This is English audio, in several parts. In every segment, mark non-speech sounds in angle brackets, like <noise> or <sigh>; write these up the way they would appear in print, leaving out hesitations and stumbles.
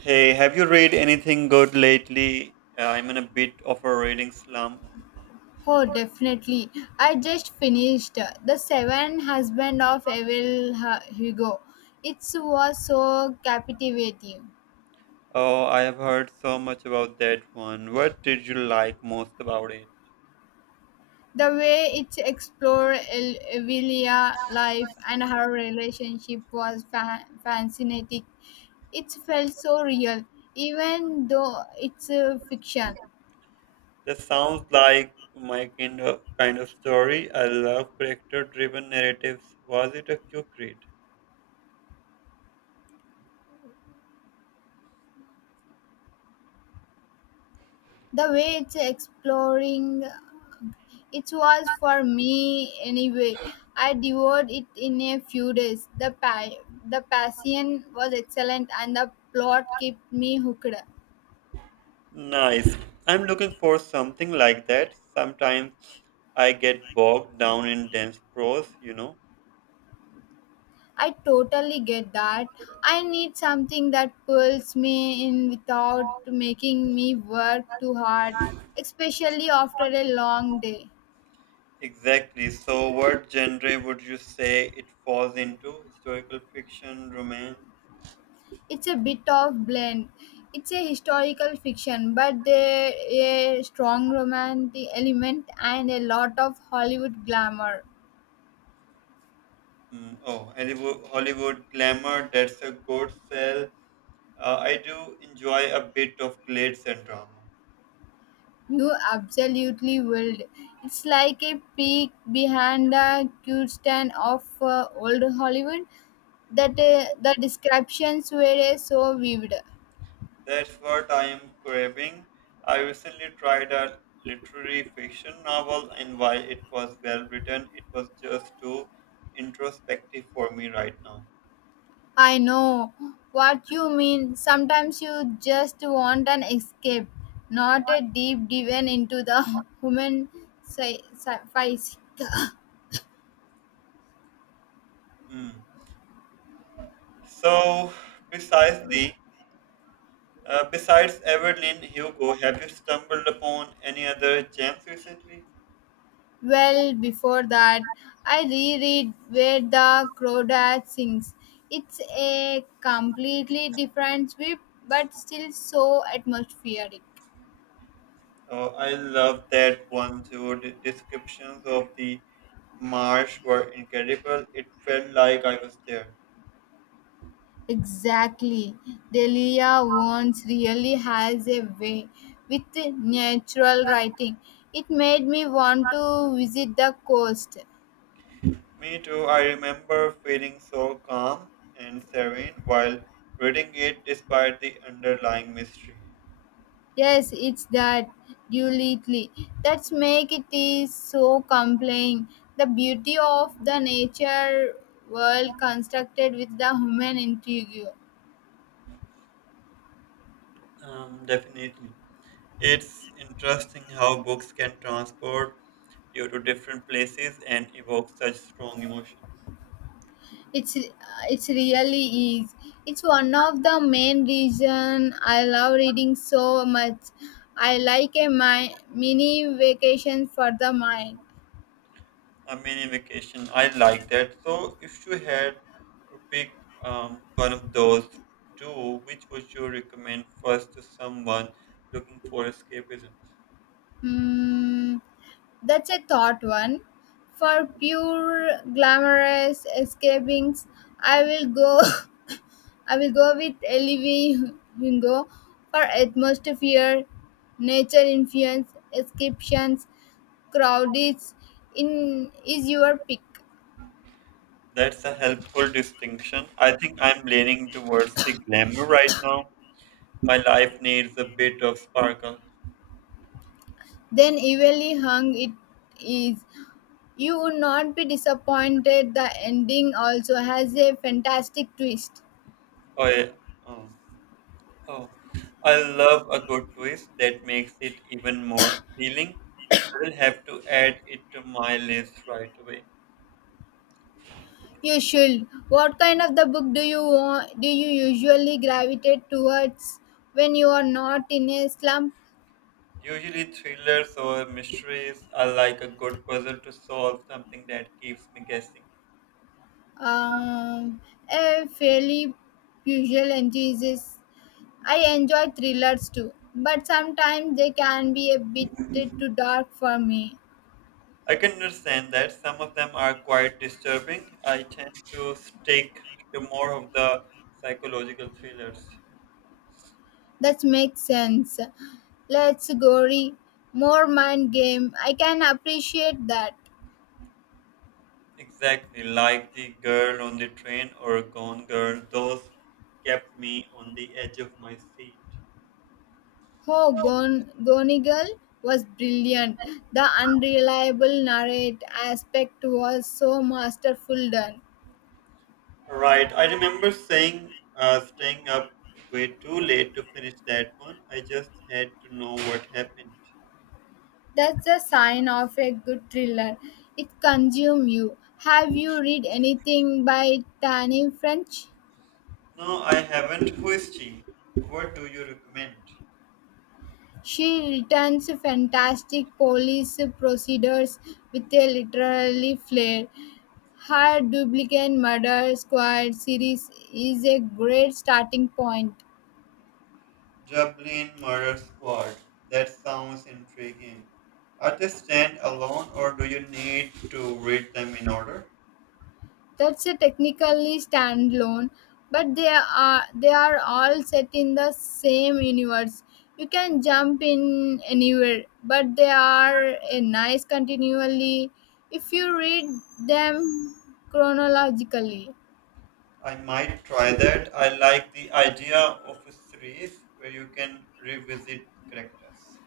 Hey, have you read anything good lately? I'm in a bit of a reading slump. Oh, definitely. I just finished The Seven Husband of Evil Hugo. It was so captivating. Oh, I have heard so much about that one. What did you like most about it? The way it explored Evelia life and her relationship was fascinating. It felt so real, even though it's fiction. That sounds like my kind of story. I love character-driven narratives. Was it a quick read? The way it's exploring it was for me anyway. I devoured it in a few days. The passion was excellent and the plot kept me hooked. Nice. I'm looking for something like that. Sometimes I get bogged down in dense prose. I totally get that. I need something that pulls me in without making me work too hard, especially after a long day. Exactly. So, what genre would you say it falls into? Historical fiction, romance? It's a bit of blend. It's a historical fiction, but there a strong romantic element and a lot of Hollywood glamour. Mm, oh, Hollywood glamour, that's a good sell. I do enjoy a bit of glitz and drama. You absolutely will. It's like a peek behind the curtain of old Hollywood that the descriptions were so vivid. That's what I am craving. I recently tried a literary fiction novel, and while it was well written, it was just too introspective for me right now. I know what you mean. Sometimes you just want an escape, not a deep dive into the <laughs> human psyche. <laughs> Mm. So, yeah, precisely. Besides Everlyn Hugo, have you stumbled upon any other gems recently? Well, before that, I reread Where the Crawdad Sings. It's a completely different sweep, but still so atmospheric. Oh, I love that one too. The descriptions of the marsh were incredible. It felt like I was there. Exactly. Delia Vance really has a way with natural writing. It made me want to visit the coast. Me too. I remember feeling so calm and serene while reading it despite the underlying mystery. Yes, it's that duality that's make it is so compelling. The beauty of the nature world constructed with the human intrigue. Definitely. It's interesting how books can transport you to different places and evoke such strong emotions. It's it's really is. It's one of the main reason I love reading so much. I like a mini vacation for the mind. A mini vacation. I like that. So, if you had to pick one of those two, which would you recommend first to someone looking for escapism? Hmm. That's a thought one. For pure glamorous escapings, I will go. <laughs> I will go with Ellie Wingo for atmosphere, nature influence, descriptions, crowded. In is your pick. That's a helpful distinction. I think I'm leaning towards the glamour right now. My life needs a bit of sparkle. Then evenly hung it is. You would not be disappointed. The ending also has a fantastic twist. Oh, yeah. Oh, oh. I love a good twist that makes it even more appealing. I will have to add it to my list right away. You should. What kind of the book do you want, do you usually gravitate towards when you are not in a slump? Usually, thrillers or mysteries are like a good puzzle to solve, something that keeps me guessing. Um, a fairly usual enthusiast. I enjoy thrillers too, but sometimes they can be a bit too dark for me. I can understand that some of them are quite disturbing. I tend to stick to more of the psychological thrillers. That makes sense. Let's gory, more mind game. I can appreciate that. Exactly, like The Girl on the Train or Gone Girl, those kept me on the edge of my seat. Oh, Gonigal was brilliant. The unreliable narrate aspect was so masterful done. Right, I remember saying, staying up way too late to finish that one. I just had to know what happened. That's the sign of a good thriller. It consumes you. Have you read anything by Tani French? No, I haven't. Who is she? What do you recommend? She returns fantastic police procedures with a literary flair. Her duplicate murder squad series is a great starting point. Dublin Murder Squad. That sounds intriguing. Are they stand alone or do you need to read them in order? That's a technically standalone, but they are all set in the same universe. You can jump in anywhere, but they are a nice continually if you read them chronologically. I might try that. I like the idea of a series where you can revisit characters.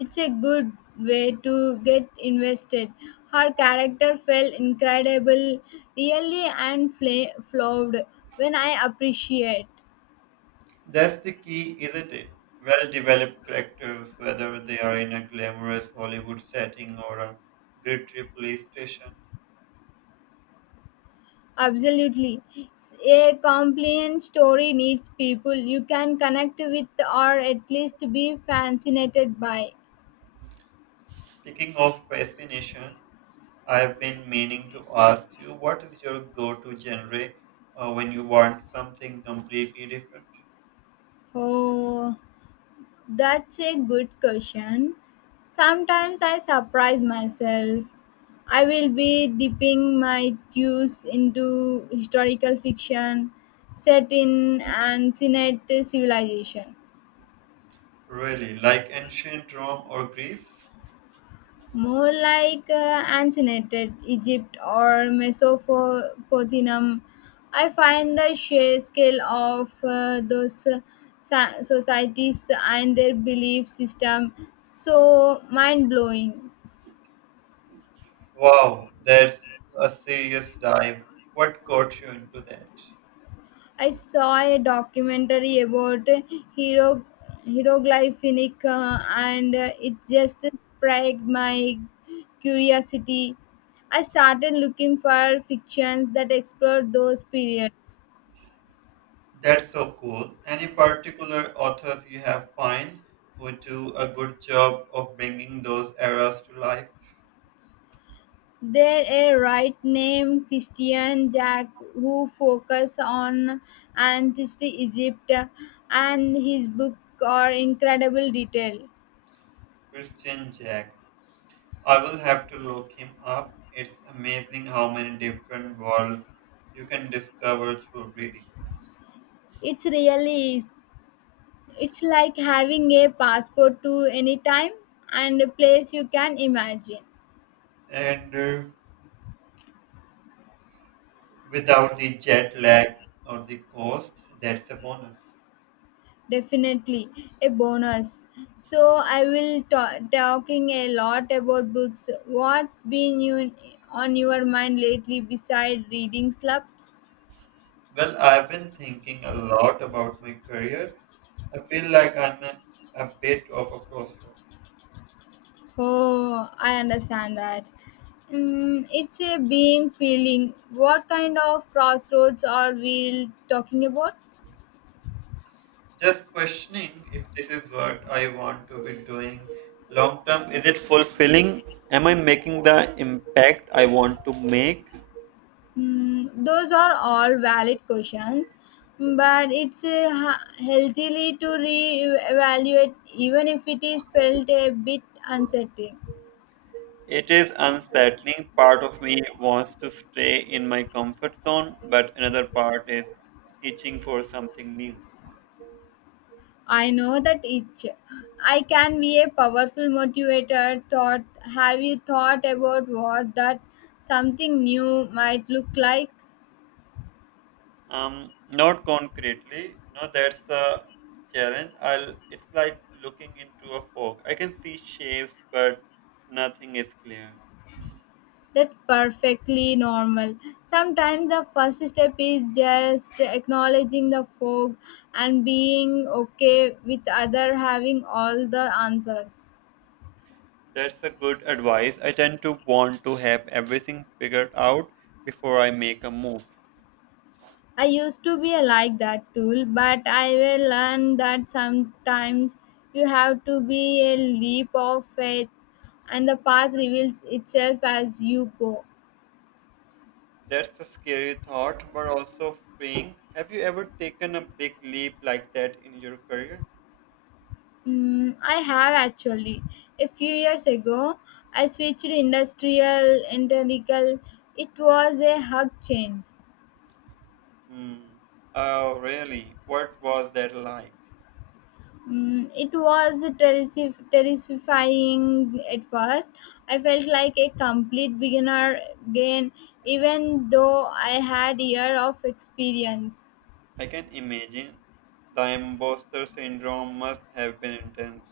It's a good way to get invested. Her character felt incredible, really and flawed when I appreciate. That's the key, isn't it? Well developed characters, whether they are in a glamorous Hollywood setting or a gritty police station. Absolutely. A compliant story needs people you can connect with or at least be fascinated by. Speaking of fascination, I've been meaning to ask you, what is your go-to genre when you want something completely different? Oh, that's a good question. Sometimes I surprise myself. I will be dipping my toes into historical fiction set in ancient civilization. Really, like ancient Rome or Greece? More like ancient Egypt or Mesopotamia. I find the sheer scale of those societies and their belief system so mind blowing. Wow, that's a serious dive. What got you into that? I saw a documentary about hero hieroglyphic and it just sparked my curiosity. I started looking for fictions that explored those periods. That's so cool. Any particular authors you have find who do a good job of bringing those eras to life? There a right named Christian Jack who focus on ancient Egypt, and his book are incredible detail. Christian Jack. I will have to look him up. It's amazing how many different worlds you can discover through reading. It's really, it's like having a passport to any time and a place you can imagine. And without the jet lag or the cost, that's a bonus. Definitely a bonus. So I will talking a lot about books. What's been you on your mind lately beside reading slumps? Well, I've been thinking a lot about my career. I feel like I'm at a bit of a crossroad. Oh, I understand that. Mm, it's a being feeling. What kind of crossroads are we talking about? Just questioning if this is what I want to be doing long term. Is it fulfilling? Am I making the impact I want to make? Mm, those are all valid questions, but it's healthily to re-evaluate even if it is felt a bit unsettling. It is unsettling. Part of me wants to stay in my comfort zone, but another part is itching for something new. I know that itch. I can be a powerful motivator. Thought. Have you thought about what that something new might look like? Not concretely. No, that's the challenge. I'll. It's like looking into a fog. I can see shapes, but nothing is clear. That's perfectly normal. Sometimes the first step is just acknowledging the fog and being okay with other having all the answers. That's a good advice. I tend to want to have everything figured out before I make a move. I used to be like that tool, but I will learn that sometimes you have to be a leap of faith and the path reveals itself as you go. That's a scary thought, but also freeing. Have you ever taken a big leap like that in your career? Mm, I have actually. A few years ago, I switched industrial, mechanical. It was a hug change. Hmm. Oh, really? What was that like? Mm, it was terrifying at first. I felt like a complete beginner again, even though I had year of experience. I can imagine. The imposter syndrome must have been intense.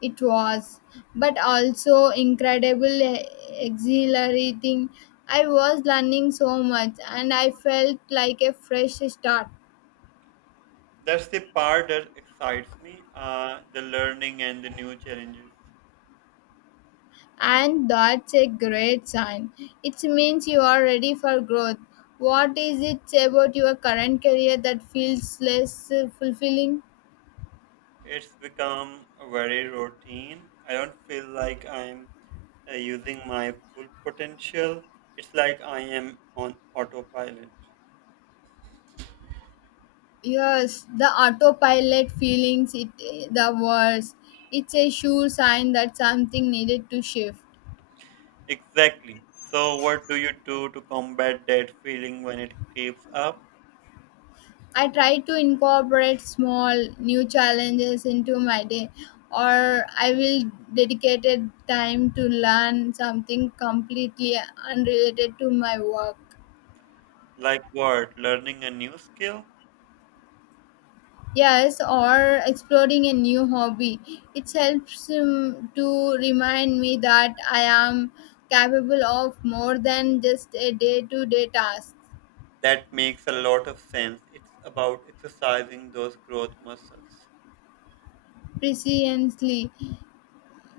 It was, but also incredible, exhilarating. I was learning so much, and I felt like a fresh start. That's the part that excites me, the learning and the new challenges. And that's a great sign. It means you are ready for growth. What is it about your current career that feels less fulfilling? It's become very routine. I don't feel like I'm using my full potential. It's like I am on autopilot. Yes, the autopilot feelings, it, the worst. It's a sure sign that something needed to shift. Exactly. So, what do you do to combat that feeling when it creeps up? I try to incorporate small new challenges into my day, or I will dedicate time to learn something completely unrelated to my work. Like what? Learning a new skill? Yes, or exploring a new hobby. It helps to remind me that I am capable of more than just a day-to-day task. That makes a lot of sense. It's about exercising those growth muscles. Precisely.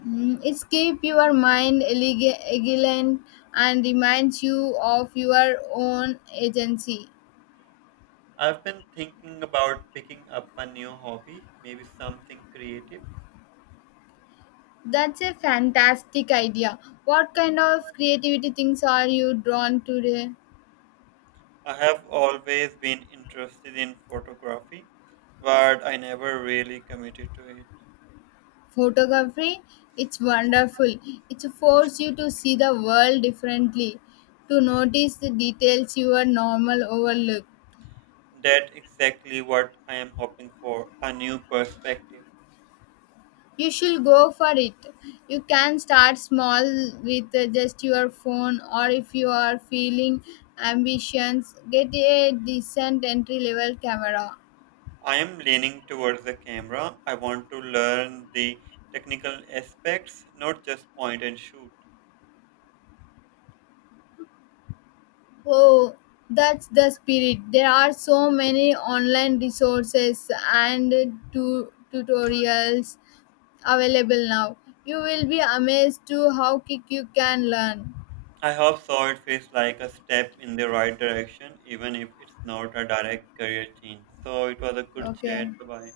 Mm, it's keep your mind vigilant and reminds you of your own agency. I've been thinking about picking up a new hobby, maybe something creative. That's a fantastic idea. What kind of creativity things are you drawn to? I have always been interested in photography, but I never really committed to it. Photography, it's wonderful. It forces you to see the world differently, to notice the details you are normal overlook. That's exactly what I am hoping for, a new perspective. You should go for it. You can start small with just your phone, or if you are feeling ambitions, get a decent entry level camera. I am leaning towards the camera. I want to learn the technical aspects, not just point and shoot. Oh, that's the spirit. There are so many online resources and tutorials available now. You will be amazed to how quick you can learn. I hope so. It feels like a step in the right direction, even if it's not a direct career change. So it was a good Okay. chat. Bye bye.